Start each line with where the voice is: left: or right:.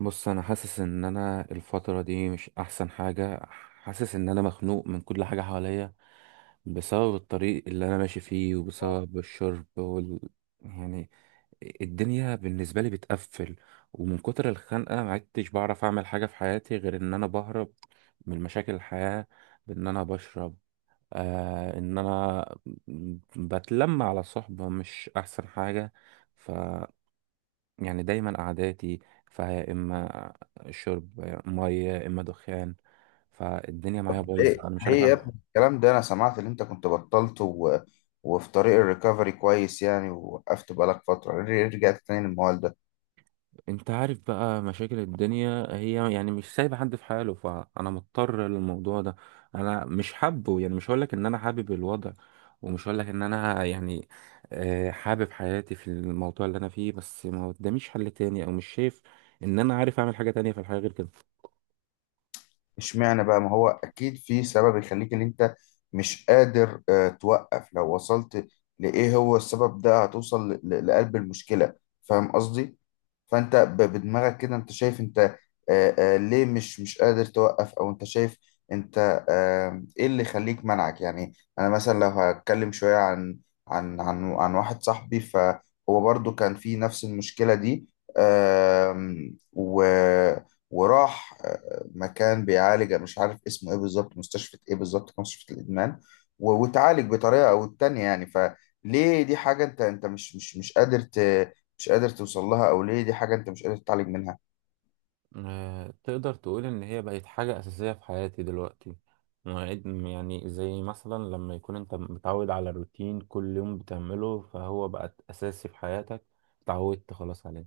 right: بص، انا حاسس ان انا الفتره دي مش احسن حاجه. حاسس ان انا مخنوق من كل حاجه حواليا. بسبب الطريق اللي انا ماشي فيه وبسبب الشرب يعني الدنيا بالنسبه لي بتقفل. ومن كتر الخنقه ما عدتش بعرف اعمل حاجه في حياتي غير ان انا بهرب من مشاكل الحياه بان انا بشرب. ان انا بتلم على صحبه مش احسن حاجه. يعني دايما قعداتي فيا إما شرب مية يا إما دخان. فالدنيا معايا
left: طب
right: بايظة،
left: ليه
right: أنا مش
left: ليه
right: عارف،
left: يا
right: فاهم؟
left: ابني الكلام ده؟ انا سمعت ان انت كنت بطلت وفي طريق الريكفري كويس يعني، ووقفت بقالك فترة، ليه رجعت تاني للموال ده؟
right: أنت عارف بقى مشاكل الدنيا هي يعني مش سايبة حد في حاله، فأنا مضطر للموضوع ده. أنا مش حابه، يعني مش هقولك إن أنا حابب الوضع، ومش هقولك إن أنا يعني حابب حياتي في الموضوع اللي أنا فيه، بس ما قداميش حل تاني أو مش شايف إن أنا عارف أعمل حاجة تانية في الحياة غير كده.
left: اشمعنى بقى، ما هو اكيد في سبب يخليك ان انت مش قادر توقف. لو وصلت لايه هو السبب ده هتوصل لقلب المشكلة. فاهم قصدي؟ فانت بدماغك كده انت شايف انت ليه مش قادر توقف، او انت شايف انت ايه اللي يخليك منعك يعني؟ انا مثلا لو هتكلم شوية عن واحد صاحبي فهو برضو كان في نفس المشكلة دي. آم، و وراح مكان بيعالج، مش عارف اسمه ايه بالظبط، مستشفى ايه بالظبط، كان مستشفى الادمان. وتعالج بطريقه او التانية يعني. فليه دي حاجه انت مش قادر مش قادر توصل لها، او ليه دي حاجه انت مش قادر تتعالج منها؟
right: تقدر تقول إن هي بقت حاجة أساسية في حياتي دلوقتي. مواعيد يعني زي مثلا لما يكون أنت متعود على الروتين كل يوم بتعمله، فهو بقت أساسي في حياتك. اتعودت خلاص عليه.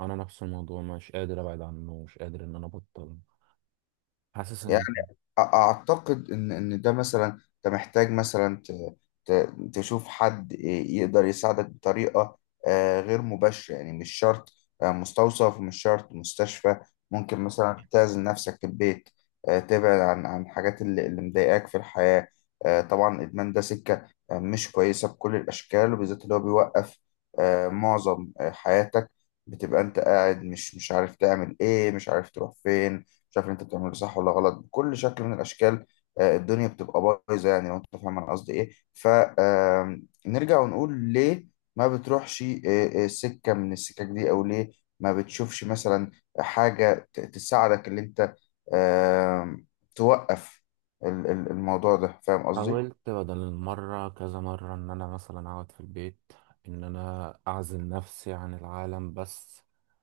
right: أنا نفس الموضوع، مش قادر أبعد عنه، مش قادر إن أنا أبطل. حاسس إن...
left: اعتقد ان ده مثلا انت محتاج مثلا تشوف حد يقدر يساعدك بطريقه غير مباشره يعني. مش شرط مستوصف، مش شرط مستشفى. ممكن مثلا تعزل نفسك في البيت، تبعد عن الحاجات اللي مضايقاك في الحياه. طبعا الادمان ده سكه مش كويسه بكل الاشكال، وبالذات اللي هو بيوقف معظم حياتك. بتبقى انت قاعد مش عارف تعمل ايه، مش عارف تروح فين، مش عارف اللي انت بتعمله صح ولا غلط بكل شكل من الاشكال. الدنيا بتبقى بايظه يعني، لو انت فاهم انا قصدي ايه. فنرجع ونقول ليه ما بتروحش سكه من السكك دي، او ليه ما بتشوفش مثلا حاجه تساعدك اللي انت آه، توقف الموضوع ده. فاهم قصدي؟
right: حاولت بدل المرة كذا مرة إن أنا مثلا أقعد في البيت، إن أنا أعزل نفسي عن العالم، بس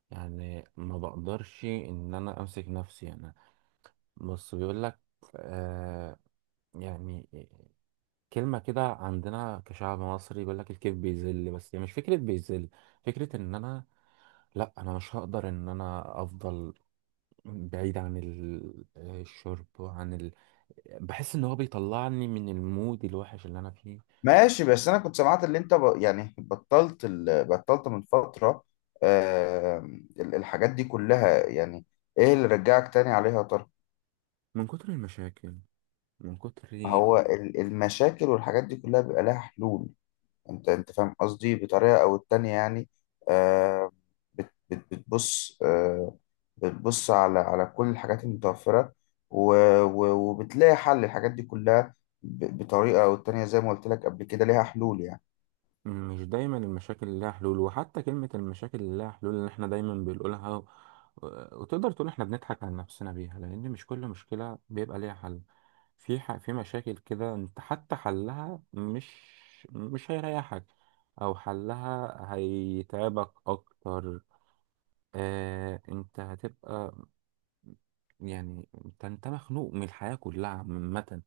right: يعني ما بقدرش إن أنا أمسك نفسي أنا. بص، بيقول لك آه يعني كلمة كده عندنا كشعب مصري، بيقول لك الكيف بيذل، بس يعني مش فكرة بيذل، فكرة ان انا... لا، انا مش هقدر ان انا افضل بعيد عن الشرب بحس ان هو بيطلعني من المود الوحش اللي انا فيه.
left: ماشي، بس انا كنت سمعت اللي انت يعني بطلت بطلت من فتره آه، الحاجات دي كلها يعني. ايه اللي رجعك تاني عليها يا ترى؟
right: من كتر المشاكل، من كتر
left: هو المشاكل والحاجات دي كلها بيبقى لها حلول. انت فاهم قصدي بطريقة او التانية يعني. آه بتبص، بتبص على كل الحاجات المتوفرة، وبتلاقي حل الحاجات دي كلها بطريقة او التانية. زي ما قلت لك قبل كده، ليها حلول يعني.
right: مش دايما المشاكل اللي لها حلول. وحتى كلمة المشاكل اللي لها حلول اللي احنا دايما بنقولها وتقدر تقول احنا بنضحك على نفسنا بيها، لأن مش كل مشكلة بيبقى ليها حل. في مشاكل كده انت حتى حلها مش هيريحك، أو حلها هيتعبك أكتر. انت هتبقى، يعني انت مخنوق من الحياة كلها عامة.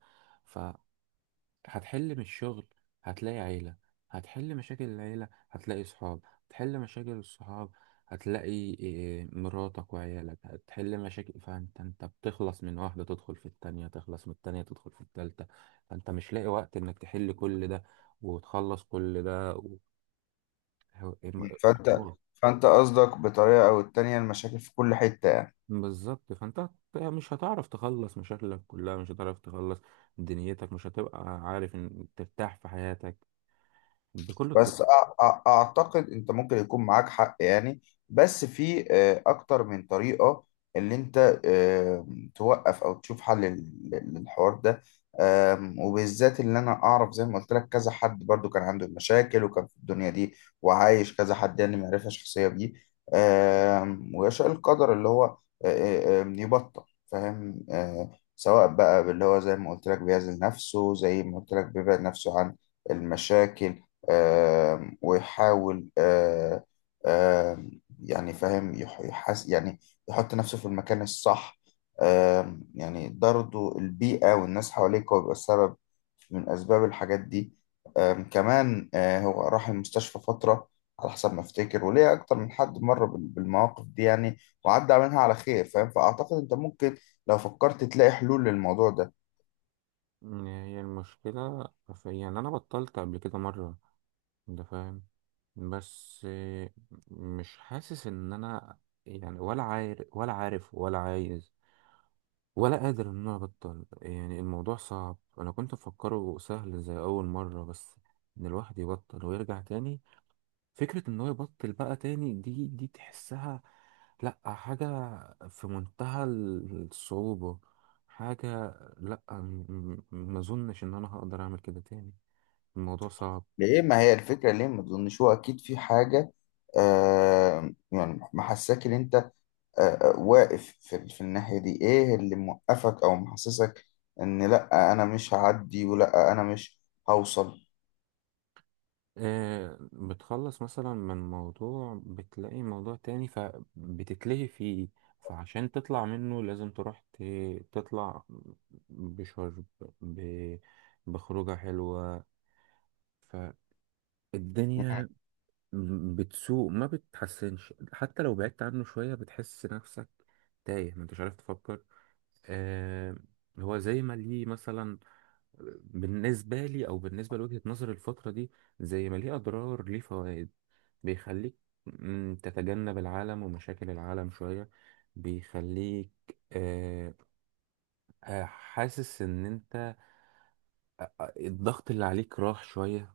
right: هتحل من الشغل، هتلاقي عيلة هتحل مشاكل العيلة، هتلاقي صحاب هتحل مشاكل الصحاب، هتلاقي إيه، مراتك وعيالك هتحل مشاكل، فانت بتخلص من واحدة تدخل في التانية، تخلص من التانية تدخل في التالتة، فانت مش لاقي وقت انك تحل كل ده وتخلص كل ده
left: فانت
right: و-
left: فانت قصدك بطريقة او التانية المشاكل في كل حتة.
right: بالظبط. فانت مش هتعرف تخلص مشاكلك كلها، مش هتعرف تخلص دنيتك، مش هتبقى عارف ان ترتاح في حياتك بكل الطرق.
left: بس اعتقد انت ممكن يكون معاك حق يعني، بس في اكتر من طريقة اللي انت توقف او تشوف حل للحوار ده. وبالذات اللي انا اعرف، زي ما قلت لك، كذا حد برضو كان عنده مشاكل وكان في الدنيا دي، وعايش كذا حد يعني، معرفة شخصية بيه. ويشاء القدر اللي هو آه، آه، آم، يبطل، فاهم؟ سواء بقى، اللي هو زي ما قلت لك بيعزل نفسه، زي ما قلت لك بيبعد نفسه عن المشاكل، ويحاول آه، آم، يعني فاهم، يحس يعني، يحط نفسه في المكان الصح. يعني ده برضه البيئة والناس حواليك هو بيبقى السبب من أسباب الحاجات دي. كمان هو راح المستشفى فترة، على حسب ما افتكر، وليه أكتر من حد مر بالمواقف دي يعني، وعدى منها على خير فاهم. فأعتقد أنت ممكن لو فكرت تلاقي حلول للموضوع ده.
right: هي المشكلة في، يعني أنا بطلت قبل كده مرة، أنت فاهم. بس مش حاسس إن أنا يعني، ولا عارف ولا عايز ولا قادر إن أنا أبطل. يعني الموضوع صعب، أنا كنت مفكره سهل زي أول مرة، بس إن الواحد يبطل ويرجع تاني، فكرة ان هو يبطل بقى تاني دي تحسها لا حاجة في منتهى الصعوبة، حاجة لا. ما اظنش ان انا هقدر اعمل كده تاني، الموضوع صعب.
left: ليه ما هي الفكرة، ليه ما تظنش هو أكيد في حاجة يعني محساك إن أنت واقف في الناحية دي؟ إيه اللي موقفك أو محسسك إن لأ أنا مش هعدي ولأ أنا مش هوصل؟
right: بتخلص مثلا من موضوع بتلاقي موضوع تاني فبتتلهي فيه، فعشان تطلع منه لازم تروح تطلع بشرب، ب- بخروجة حلوة. فالدنيا بتسوق ما بتحسنش. حتى لو بعدت عنه شوية بتحس نفسك تايه، ما انتش عارف تفكر. آه هو زي ما ليه مثلا، بالنسبة لي أو بالنسبة لوجهة نظري الفترة دي، زي ما ليه أضرار ليه فوائد. بيخليك تتجنب العالم ومشاكل العالم شوية، بيخليك آه حاسس إن أنت الضغط اللي عليك راح شوية.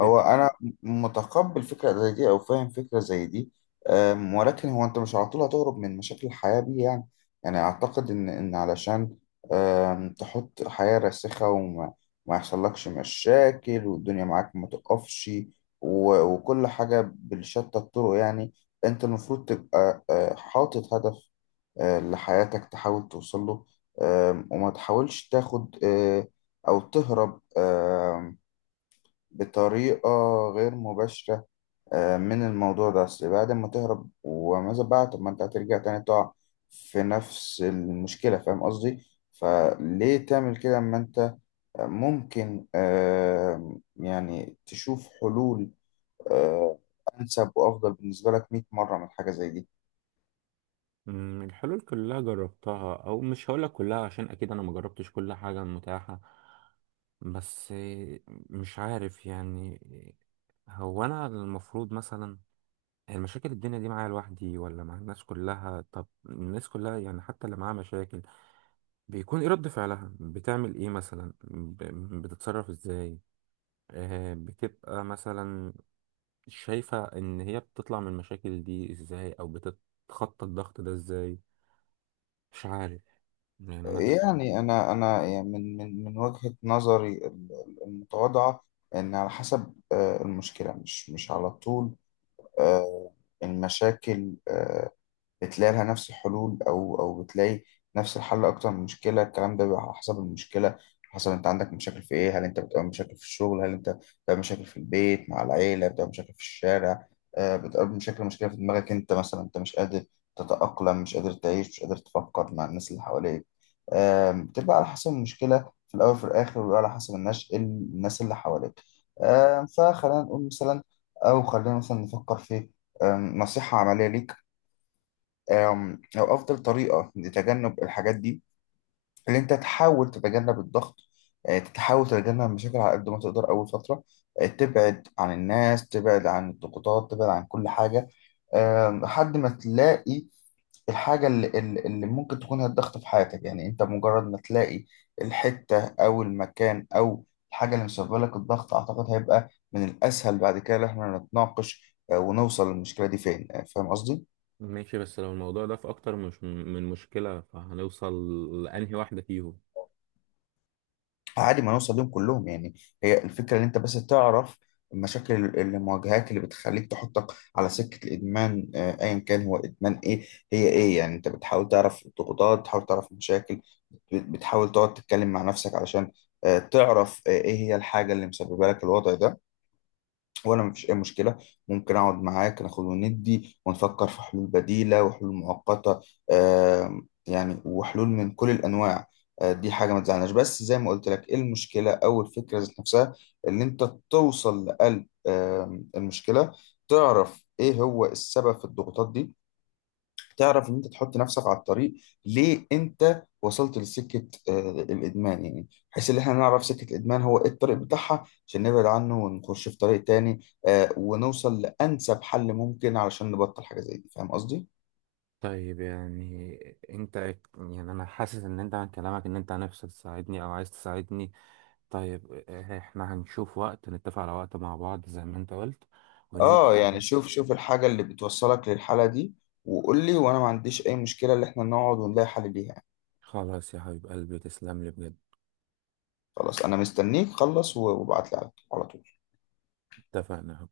left: هو انا متقبل فكره زي دي او فاهم فكره زي دي، ولكن هو انت مش على طول هتهرب من مشاكل الحياه دي يعني. يعني اعتقد ان علشان تحط حياه راسخه، وما ما يحصلكش مشاكل والدنيا معاك ما تقفش، وكل حاجه بالشتى الطرق يعني، انت المفروض تبقى حاطط هدف لحياتك، تحاول توصل له. وما تحاولش تاخد او تهرب بطريقة غير مباشرة من الموضوع ده. أصل بعد ما تهرب وماذا بقى؟ طب ما أنت هترجع تاني تقع في نفس المشكلة. فاهم قصدي؟ فليه تعمل كده أما أنت ممكن يعني تشوف حلول آه، أنسب وأفضل بالنسبة لك 100 مرة من حاجة زي دي؟
right: الحلول كلها جربتها، او مش هقولك كلها عشان اكيد انا ما جربتش كل حاجة متاحة. بس مش عارف يعني. هو انا المفروض مثلا المشاكل الدنيا دي معايا لوحدي ولا مع الناس كلها؟ طب الناس كلها يعني حتى اللي معاها مشاكل، بيكون ايه رد فعلها؟ بتعمل ايه مثلا، بتتصرف ازاي؟ بتبقى مثلا شايفة ان هي بتطلع من المشاكل دي ازاي، او بتتخطى الضغط ده ازاي؟ مش عارف يعني انا.
left: يعني أنا يعني من وجهة نظري المتواضعة، إن على حسب المشكلة. مش على طول آه، المشاكل بتلاقي لها نفس الحلول، او بتلاقي نفس الحل اكتر من مشكله. الكلام ده بيبقى على حسب المشكله، حسب انت عندك مشاكل في ايه. هل انت بتقابل مشاكل في الشغل، هل انت بتقابل مشاكل في البيت مع العيله، بتقابل مشاكل في الشارع، بتقابل مشاكل مشكله في دماغك انت مثلا، انت مش قادر تتاقلم، مش قادر تعيش، مش قادر تفكر مع الناس اللي حواليك. بتبقى على حسب المشكله في الاول وفي الاخر، وبيبقى على حسب الناس اللي حواليك. فخلينا نقول مثلا، او خلينا مثلا نفكر في نصيحه عمليه ليك، أو أفضل طريقة لتجنب الحاجات دي اللي أنت تحاول تتجنب الضغط. تحاول تتجنب المشاكل على قد ما تقدر أول فترة، تبعد عن الناس، تبعد عن الضغوطات، تبعد عن كل حاجة، لحد ما تلاقي الحاجة اللي ممكن تكون هي الضغط في حياتك. يعني أنت مجرد ما تلاقي الحتة أو المكان أو الحاجة اللي مسببة لك الضغط، أعتقد هيبقى من الأسهل بعد كده إن إحنا نتناقش ونوصل للمشكلة دي فين. فاهم قصدي؟
right: ماشي، بس لو الموضوع ده في أكتر مش من مشكلة، فهنوصل لأنهي واحدة فيهم؟
left: عادي ما نوصل لهم كلهم يعني. هي الفكرة ان انت بس تعرف المشاكل المواجهات اللي بتخليك تحطك على سكة الإدمان أيا كان هو إدمان إيه، هي إيه يعني. أنت بتحاول تعرف الضغوطات، بتحاول تعرف المشاكل، بتحاول تقعد تتكلم مع نفسك علشان تعرف إيه هي الحاجة اللي مسببة لك الوضع ده. وانا مفيش اي مشكله ممكن اقعد معاك ناخد وندي ونفكر في حلول بديله وحلول مؤقته، يعني وحلول من كل الانواع. دي حاجه ما تزعلناش. بس زي ما قلت لك، ايه المشكله، او الفكره ذات نفسها ان انت توصل لقلب المشكله، تعرف ايه هو السبب في الضغوطات دي، تعرف ان انت تحط نفسك على الطريق ليه، انت وصلت لسكه الادمان يعني، بحيث ان احنا نعرف سكه الادمان هو ايه، الطريق بتاعها عشان نبعد عنه ونخش في طريق تاني، ونوصل لانسب حل ممكن علشان نبطل حاجه زي دي. فاهم قصدي؟
right: طيب يعني انت، يعني انا حاسس ان انت عن كلامك ان انت نفسك تساعدني او عايز تساعدني. طيب احنا هنشوف وقت، نتفق على وقت مع بعض زي ما انت قلت
left: اه،
right: وننزل.
left: يعني شوف شوف الحاجه اللي بتوصلك للحاله دي وقول لي، وانا ما عنديش اي مشكله ان احنا نقعد ونلاقي حل ليها يعني.
right: خلاص يا حبيب قلبي، تسلم لي بجد.
left: خلاص، انا مستنيك، خلص وابعت لي على طول.
right: اتفقنا.